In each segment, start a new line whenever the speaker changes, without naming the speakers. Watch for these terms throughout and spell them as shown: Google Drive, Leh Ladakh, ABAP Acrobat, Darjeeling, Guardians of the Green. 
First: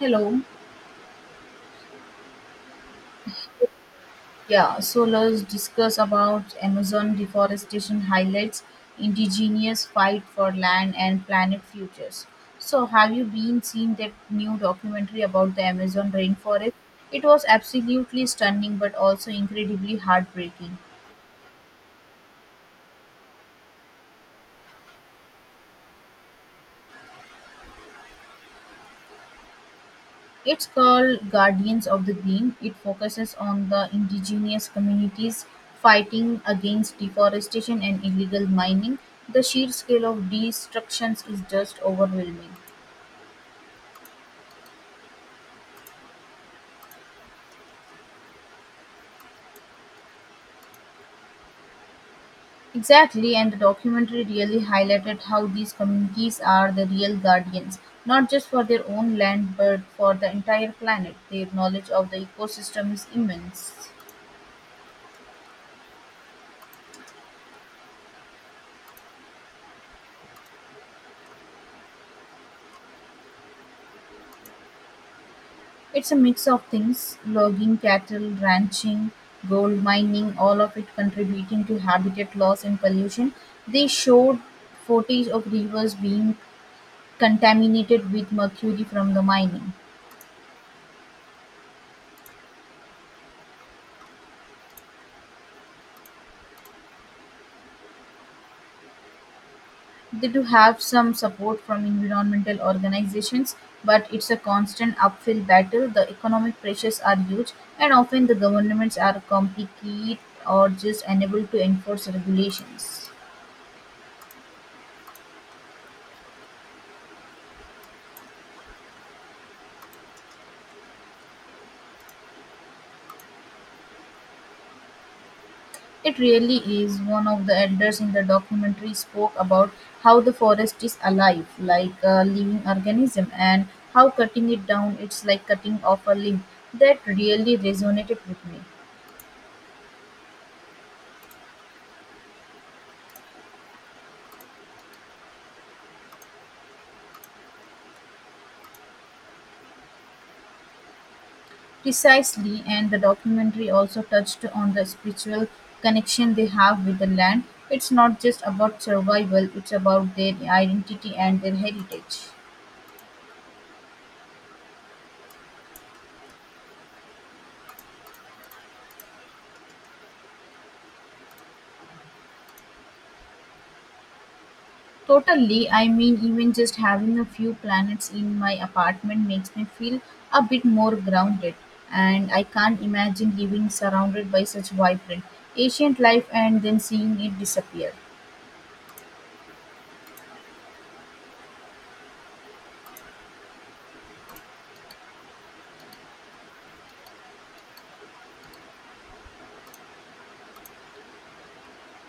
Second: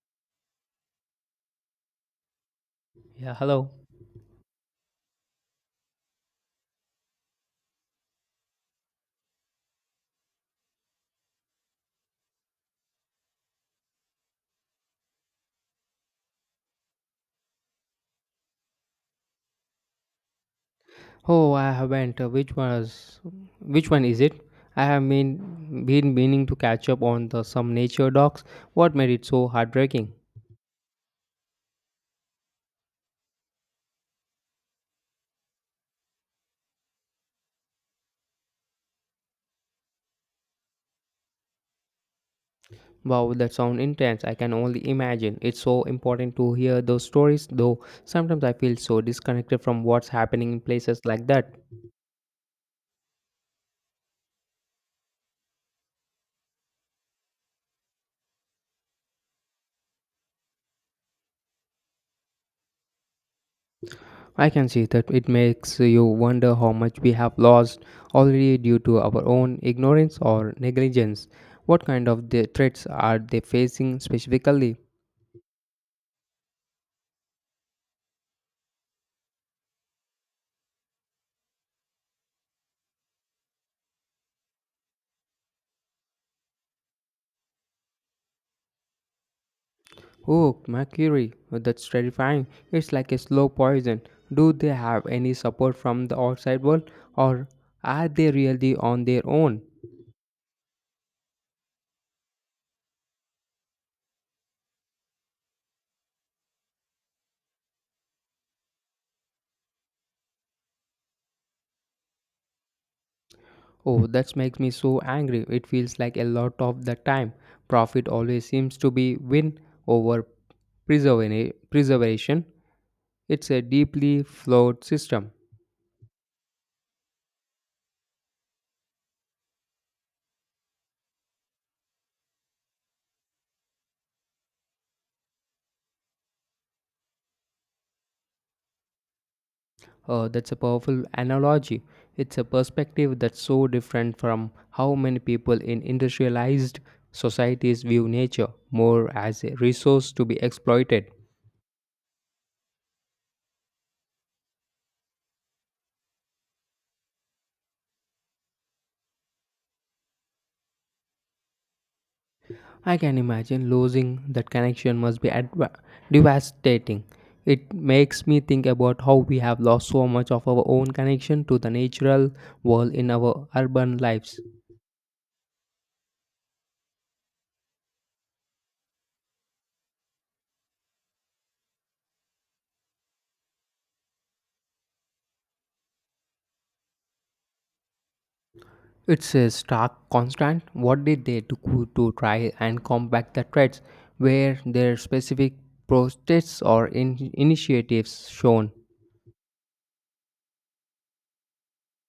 Hello.
Yeah, hello.
Yeah, so let's discuss about Amazon deforestation highlights indigenous fight for land and planet futures. So have you been seeing that new documentary about the Amazon rainforest? It was absolutely stunning but also incredibly heartbreaking.
Oh, I haven't. Which one is it? I have been meaning to catch up on the some nature docs. What made it so heartbreaking?
It's called Guardians of the Green. It focuses on the indigenous communities fighting against deforestation and illegal mining. The sheer scale of destructions is just overwhelming.
Wow, that sound intense. I can only imagine. It's so important to hear those stories, though sometimes I feel so disconnected from what's happening in places like that.
Exactly, and the documentary really highlighted how these communities are the real guardians, not just for their own land but for the entire planet. Their knowledge of the ecosystem is immense.
I can see that it makes you wonder how much we have lost already due to our own ignorance or negligence. What kind of the threats are they facing specifically?
It's a mix of things: logging, cattle, ranching, gold mining, all of it contributing to habitat loss and pollution. They showed footage of rivers being contaminated with mercury from the mining.
Oh, mercury. Oh, that's terrifying. It's like a slow poison. Do they have any support from the outside world, or are they really on their own?
They do have some support from environmental organizations, but it's a constant uphill battle. The economic pressures are huge, and often the governments are complicit or just unable to enforce regulations.
Oh, that makes me so angry. It feels like a lot of the time. Profit always seems to be win over preservation. It's a deeply flawed system.
It really is. One of the elders in the documentary spoke about how the forest is alive, like a living organism, and how cutting it down it's like cutting off a limb. That really resonated with me.
Oh, that's a powerful analogy. It's a perspective that's so different from how many people in industrialized societies view nature more as a resource to be exploited.
Precisely, and the documentary also touched on the spiritual connection they have with the land. It's not just about survival, it's about their identity and their heritage.
I can imagine losing that connection must be devastating. It makes me think about how we have lost so much of our own connection to the natural world in our urban lives.
Totally, I mean, even just having a few planets in my apartment makes me feel a bit more grounded, and I can't imagine living surrounded by such vibrant, ancient life and then seeing it disappear.
It's a stark constant. What did they do to try and combat the threats? Were there specific protests or initiatives shown?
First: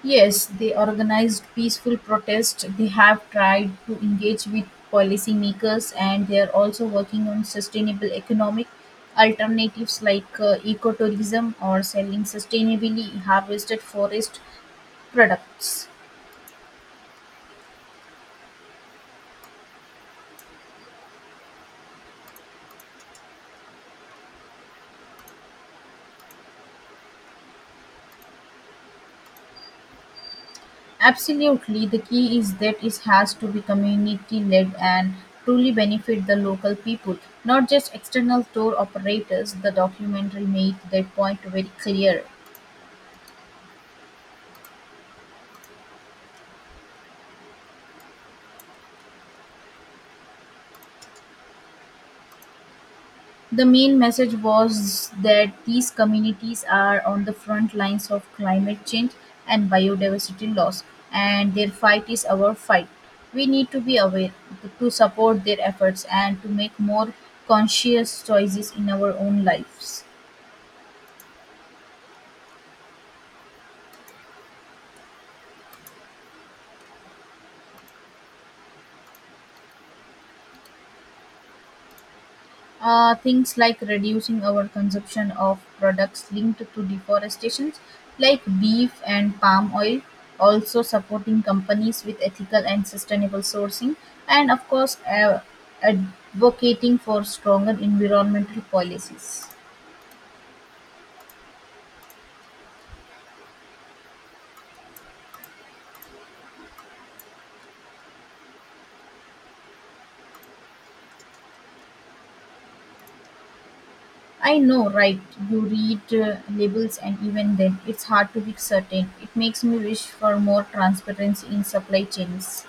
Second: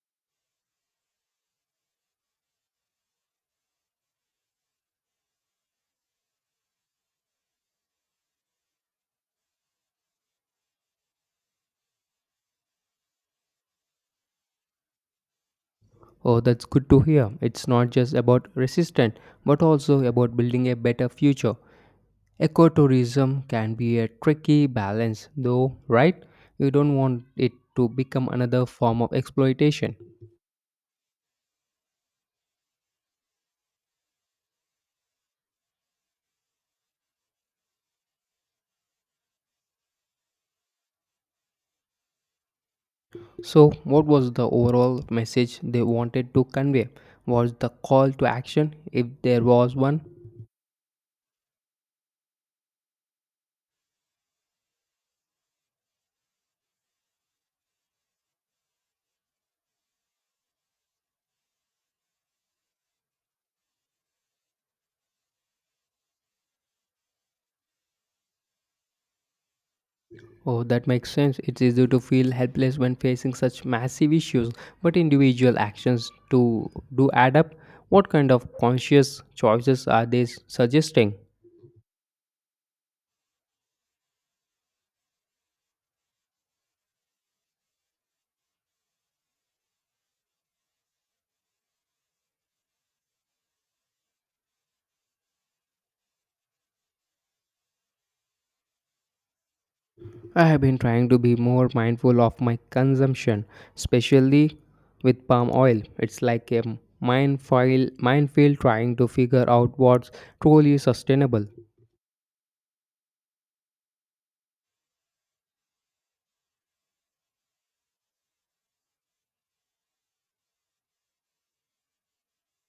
Yes, they organized peaceful protests. They have tried to engage with policymakers, and they are also working on sustainable economic alternatives like ecotourism or selling sustainably harvested forest products.
Oh, that's good to hear. It's not just about resistance, but also about building a better future. Ecotourism can be a tricky balance, though, right? You don't want it to become another form of exploitation.
Absolutely, the key is that it has to be community led and truly benefit the local people, not just external tour operators. The documentary made that point very clear.
So, what was the overall message they wanted to convey? Was the call to action, if there was one?
The main message was that these communities are on the front lines of climate change and biodiversity loss, and their fight is our fight. We need to be aware, to support their efforts, and to make more conscious choices in our own lives.
Oh, that makes sense. It's easy to feel helpless when facing such massive issues, but individual actions to do add up. What kind of conscious choices are they suggesting?
Things like reducing our consumption of products linked to deforestation, like beef and palm oil, also supporting companies with ethical and sustainable sourcing, and of course, advocating for stronger environmental policies.
I have been trying to be more mindful of my consumption, especially with palm oil. It's like a minefield trying to figure out what's truly sustainable.
I know, right? You read labels, and even then, it's hard to be certain. It makes me wish for more transparency in supply chains.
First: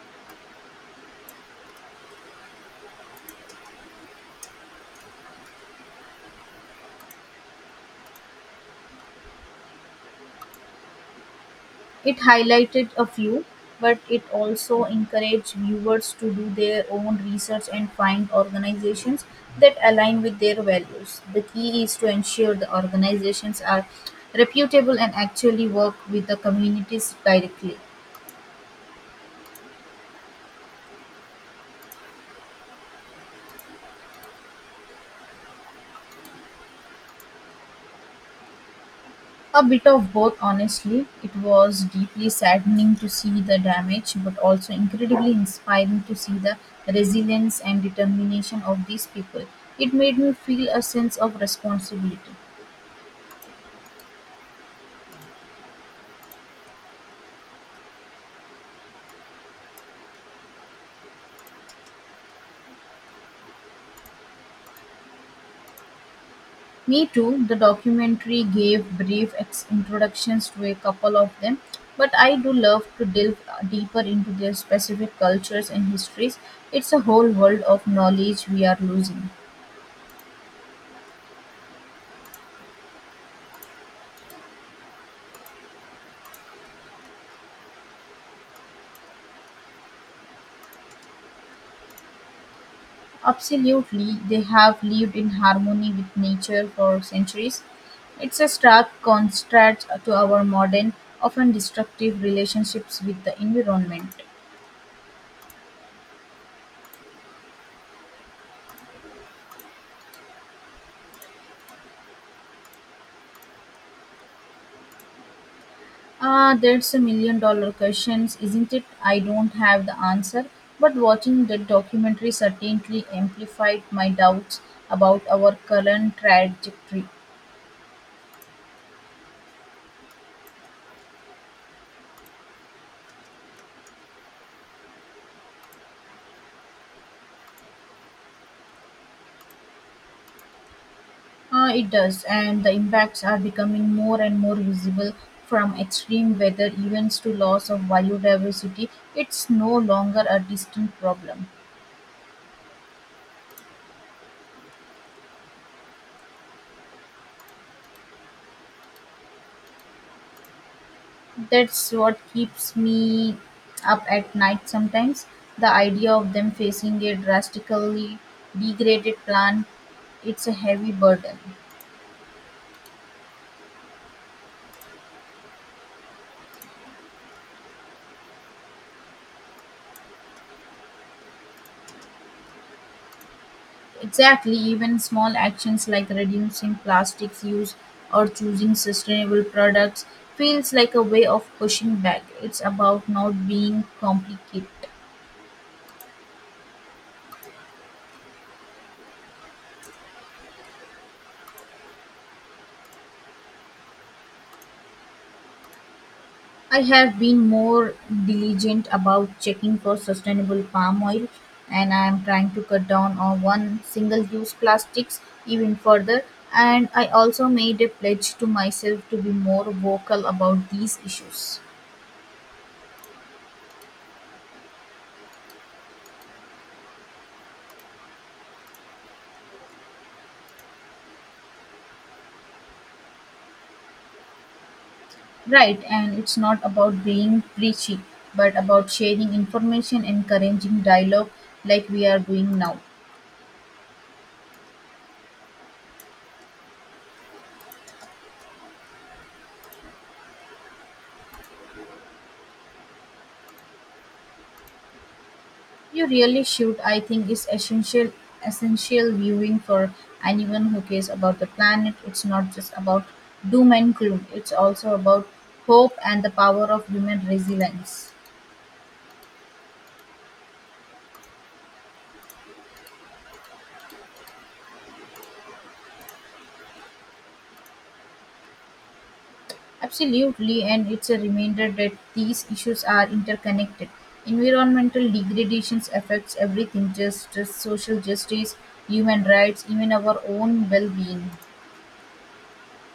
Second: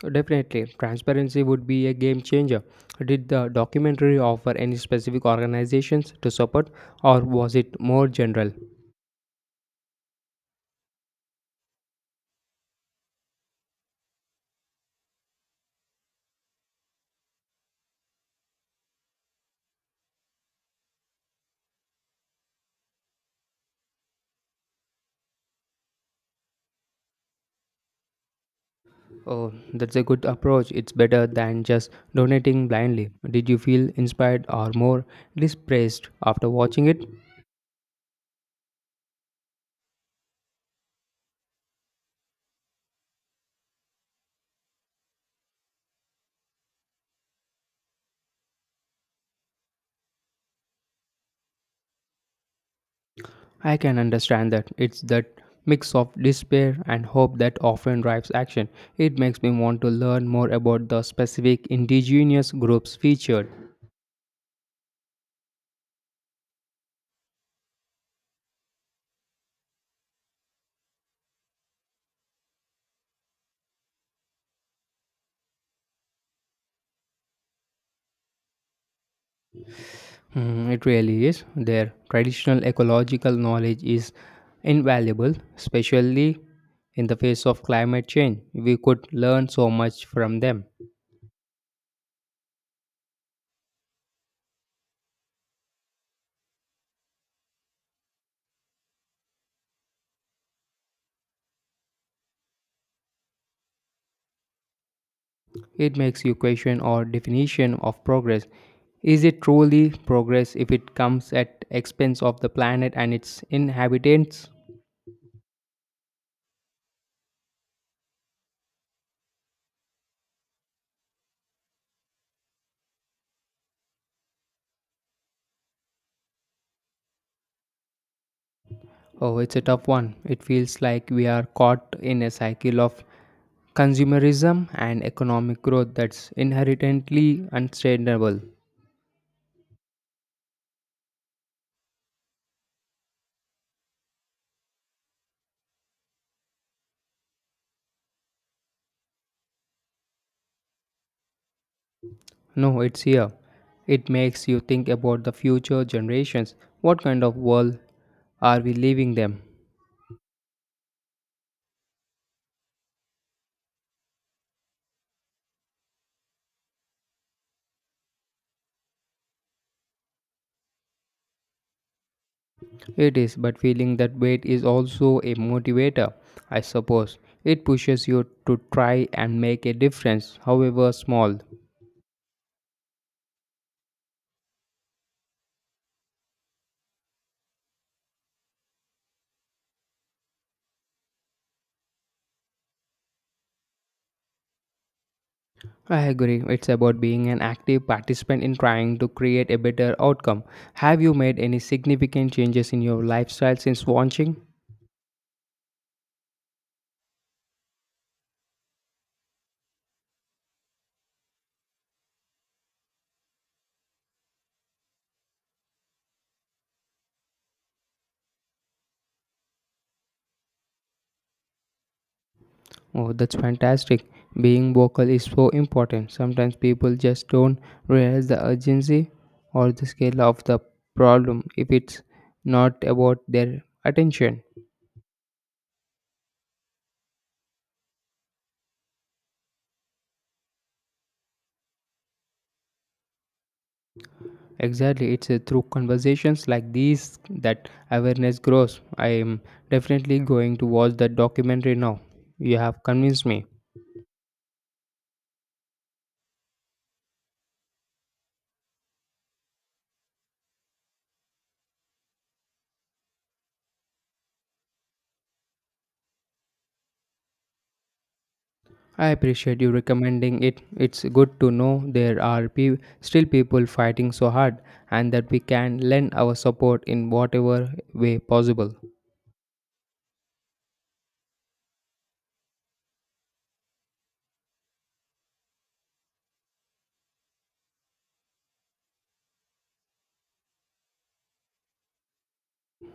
Definitely, transparency would be a game changer. Did the documentary offer any specific organizations to support, or was it more general?
It highlighted a few, but it also encouraged viewers to do their own research and find organizations that align with their values. The key is to ensure the organizations are reputable and actually work with the communities directly.
Oh, that's a good approach. It's better than just donating blindly. Did you feel inspired or more displaced after watching it?
A bit of both, honestly. It was deeply saddening to see the damage, but also incredibly inspiring to see the resilience and determination of these people. It made me feel a sense of responsibility.
I can understand that. It's that mix of despair and hope that often drives action. It makes me want to learn more about the specific indigenous groups featured.
Me too. The documentary gave brief introductions to a couple of them, but I do love to delve deeper into their specific cultures and histories. It's a whole world of knowledge we are losing.
Mm, it really is. Their traditional ecological knowledge is invaluable, especially in the face of climate change. We could learn so much from them.
Absolutely, they have lived in harmony with nature for centuries. It's a stark contrast to our modern, often destructive relationships with the environment.
It makes you question our definition of progress. Is it truly progress if it comes at expense of the planet and its inhabitants?
Ah, that's a million dollar question, isn't it? I don't have the answer, but watching that documentary certainly amplified my doubts about our current trajectory.
Oh, it's a tough one. It feels like we are caught in a cycle of consumerism and economic growth that's inherently unsustainable.
Ah, it does, and the impacts are becoming more and more visible, from extreme weather events to loss of biodiversity. It's no longer a distant problem.
No, it's here. It makes you think about the future generations. What kind of world are we leaving them?
That's what keeps me up at night sometimes. The idea of them facing a drastically degraded plant, it's a heavy burden.
It is, but feeling that weight is also a motivator, I suppose. It pushes you to try and make a difference, however small.
Exactly, even small actions like reducing plastics use or choosing sustainable products feels like a way of pushing back. It's about not being complicated.
I agree, it's about being an active participant in trying to create a better outcome. Have you made any significant changes in your lifestyle since launching?
I have been more diligent about checking for sustainable palm oil, and I am trying to cut down on one single use plastics even further, and I also made a pledge to myself to be more vocal about these issues.
Oh, that's fantastic. Being vocal is so important. Sometimes people just don't realize the urgency or the scale of the problem if it's not about their attention.
Right, and it's not about being preachy but about sharing information, encouraging dialogue like we are doing now.
Exactly, it's through conversations like these that awareness grows. I am definitely going to watch that documentary now. You have convinced me.
You really should. I think it's essential, essential viewing for anyone who cares about the planet. It's not just about doom and gloom. It's also about hope and the power of human resilience.
I appreciate you recommending it. It's good to know there are still people fighting so hard and that we can lend our support in whatever way possible.
Absolutely, and it's a reminder that these issues are interconnected. Environmental degradations affects everything, just social justice, human rights, even our own well-being.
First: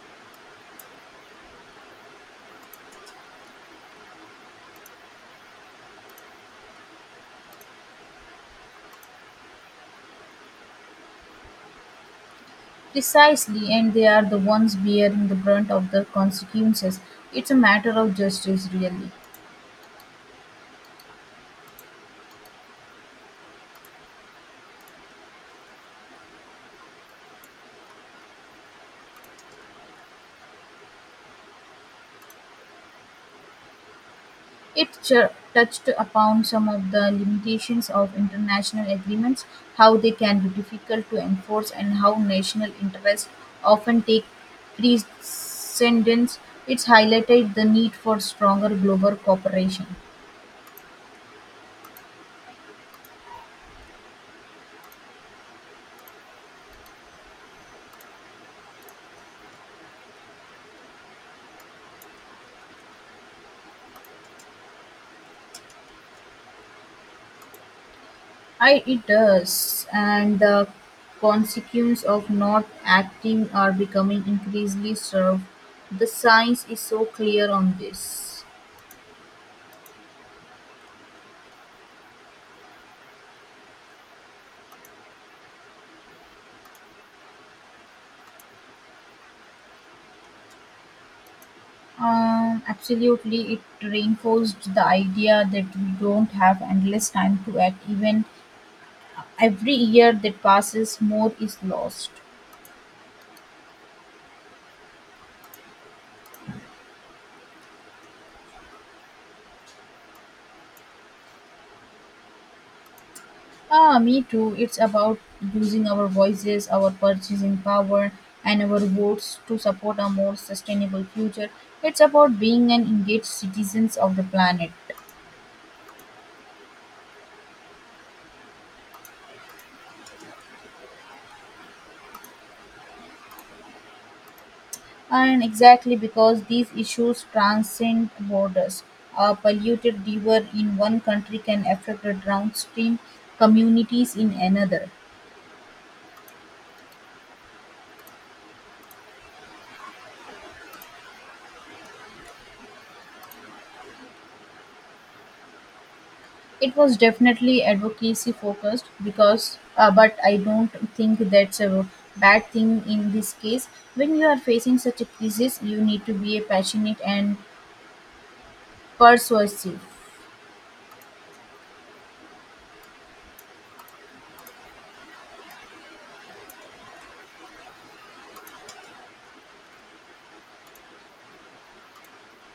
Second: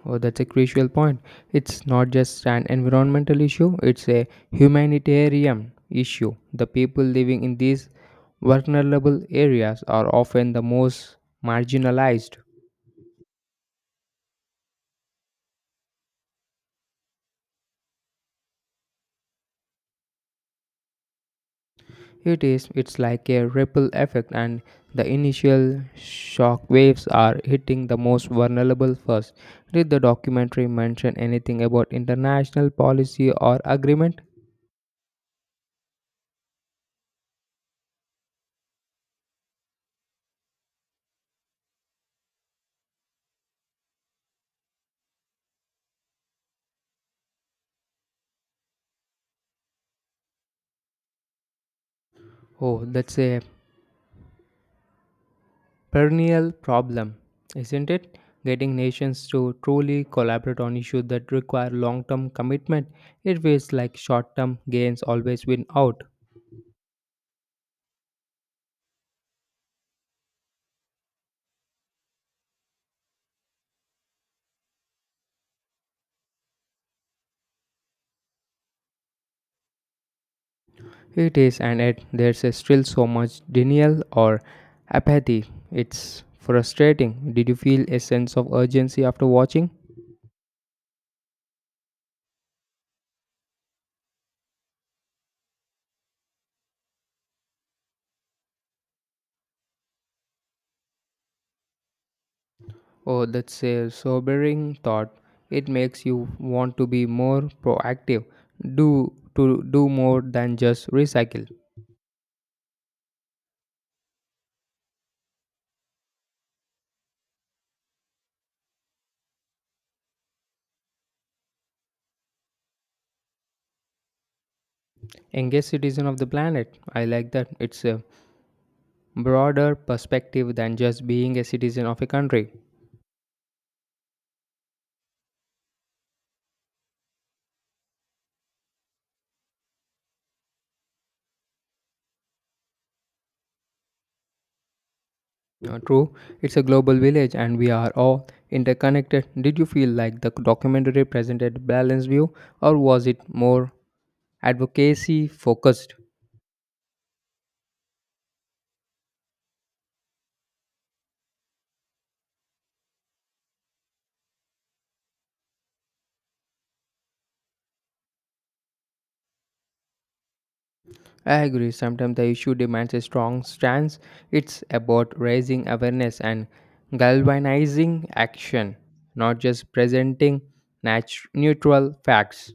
Oh, that's a crucial point. It's not just an environmental issue, it's a humanitarian issue. The people living in these vulnerable areas are often the most marginalized.
Precisely, and they are the ones bearing the brunt of the consequences. It's a matter of justice, really.
It is, it's like a ripple effect, and the initial shock waves are hitting the most vulnerable first. Did the documentary mention anything about international policy or agreement?
It touched upon some of the limitations of international agreements, how they can be difficult to enforce, and how national interests often take precedence. It's highlighted the need for stronger global cooperation.
Oh, that's a perennial problem, isn't it? Getting nations to truly collaborate on issues that require long term commitment. It feels like short term gains always win out.
I it does, and the consequence of not acting are becoming increasingly served. The science is so clear on this.
It is, and yet there's a still so much denial or apathy. It's frustrating. Did you feel a sense of urgency after watching?
Absolutely, it reinforced the idea that we don't have endless time to act. Even every year that passes, more is lost.
Oh, that's a sobering thought. It makes you want to be more proactive, do to do more than just recycle.
Ah, me too. It's about using our voices, our purchasing power, and our votes to support a more sustainable future. It's about being an engaged citizens of the planet.
Engaged citizen of the planet. I like that. It's a broader perspective than just being a citizen of a country.
And exactly because these issues transcend borders, a polluted river in one country can affect the downstream communities in another.
True, it's a global village and we are all interconnected. Did you feel like the documentary presented a balanced view or was it more advocacy focused?
It was definitely advocacy focused because but I don't think that's a bad thing in this case. When you are facing such a crisis, you need to be passionate and persuasive.
I agree, sometimes the issue demands a strong stance. It's about raising awareness and galvanizing action, not just presenting neutral facts.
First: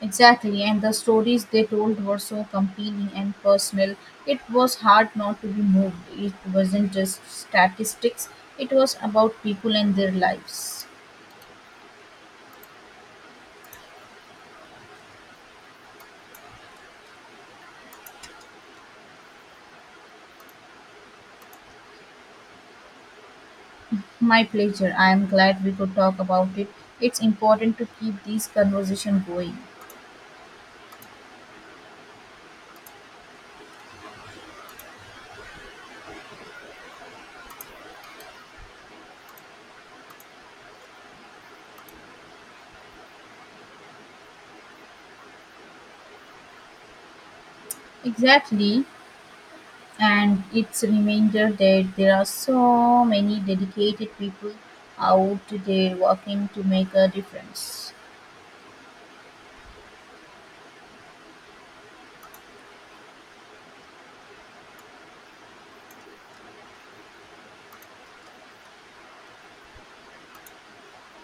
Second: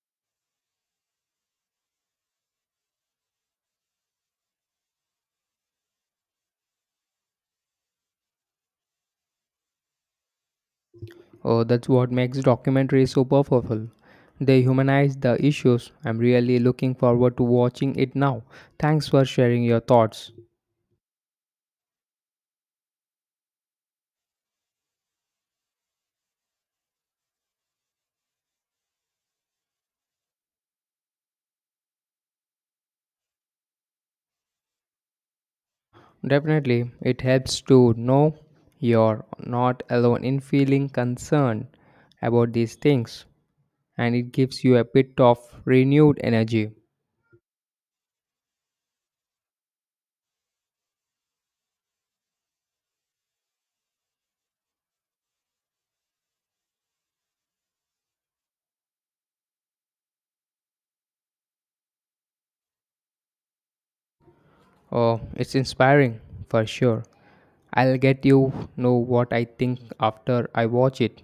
Exactly, and the stories they told were so compelling and personal. It was hard not to be moved. It wasn't just statistics, it was about people and their lives.
Oh, that's what makes documentaries so powerful. They humanize the issues. I'm really looking forward to watching it now. Thanks for sharing your thoughts.
My pleasure. I am glad we could talk about it. It's important to keep these conversation going.
Definitely, it helps to know you're not alone in feeling concerned about these things, and it gives you a bit of renewed energy.
Exactly, and it's a reminder that there are so many dedicated people out there working to make a difference.
Oh, it's inspiring for sure. I'll get what I think after I watch it.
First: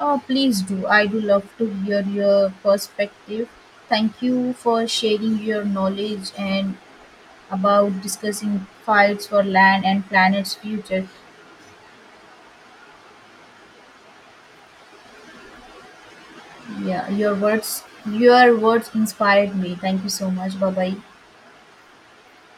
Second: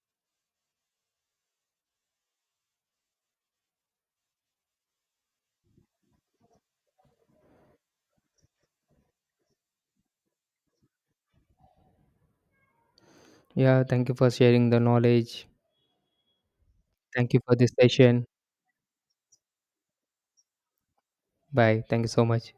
Oh, please do. I do love to hear your perspective. Thank you for sharing your knowledge and about discussing fights for land and planet's future.
Yeah, thank you for sharing the knowledge.
Yeah,
Thank
your
you for this
words
session.
your words inspired me. Thank you so much. Bye bye.
Bye. Thank you so much.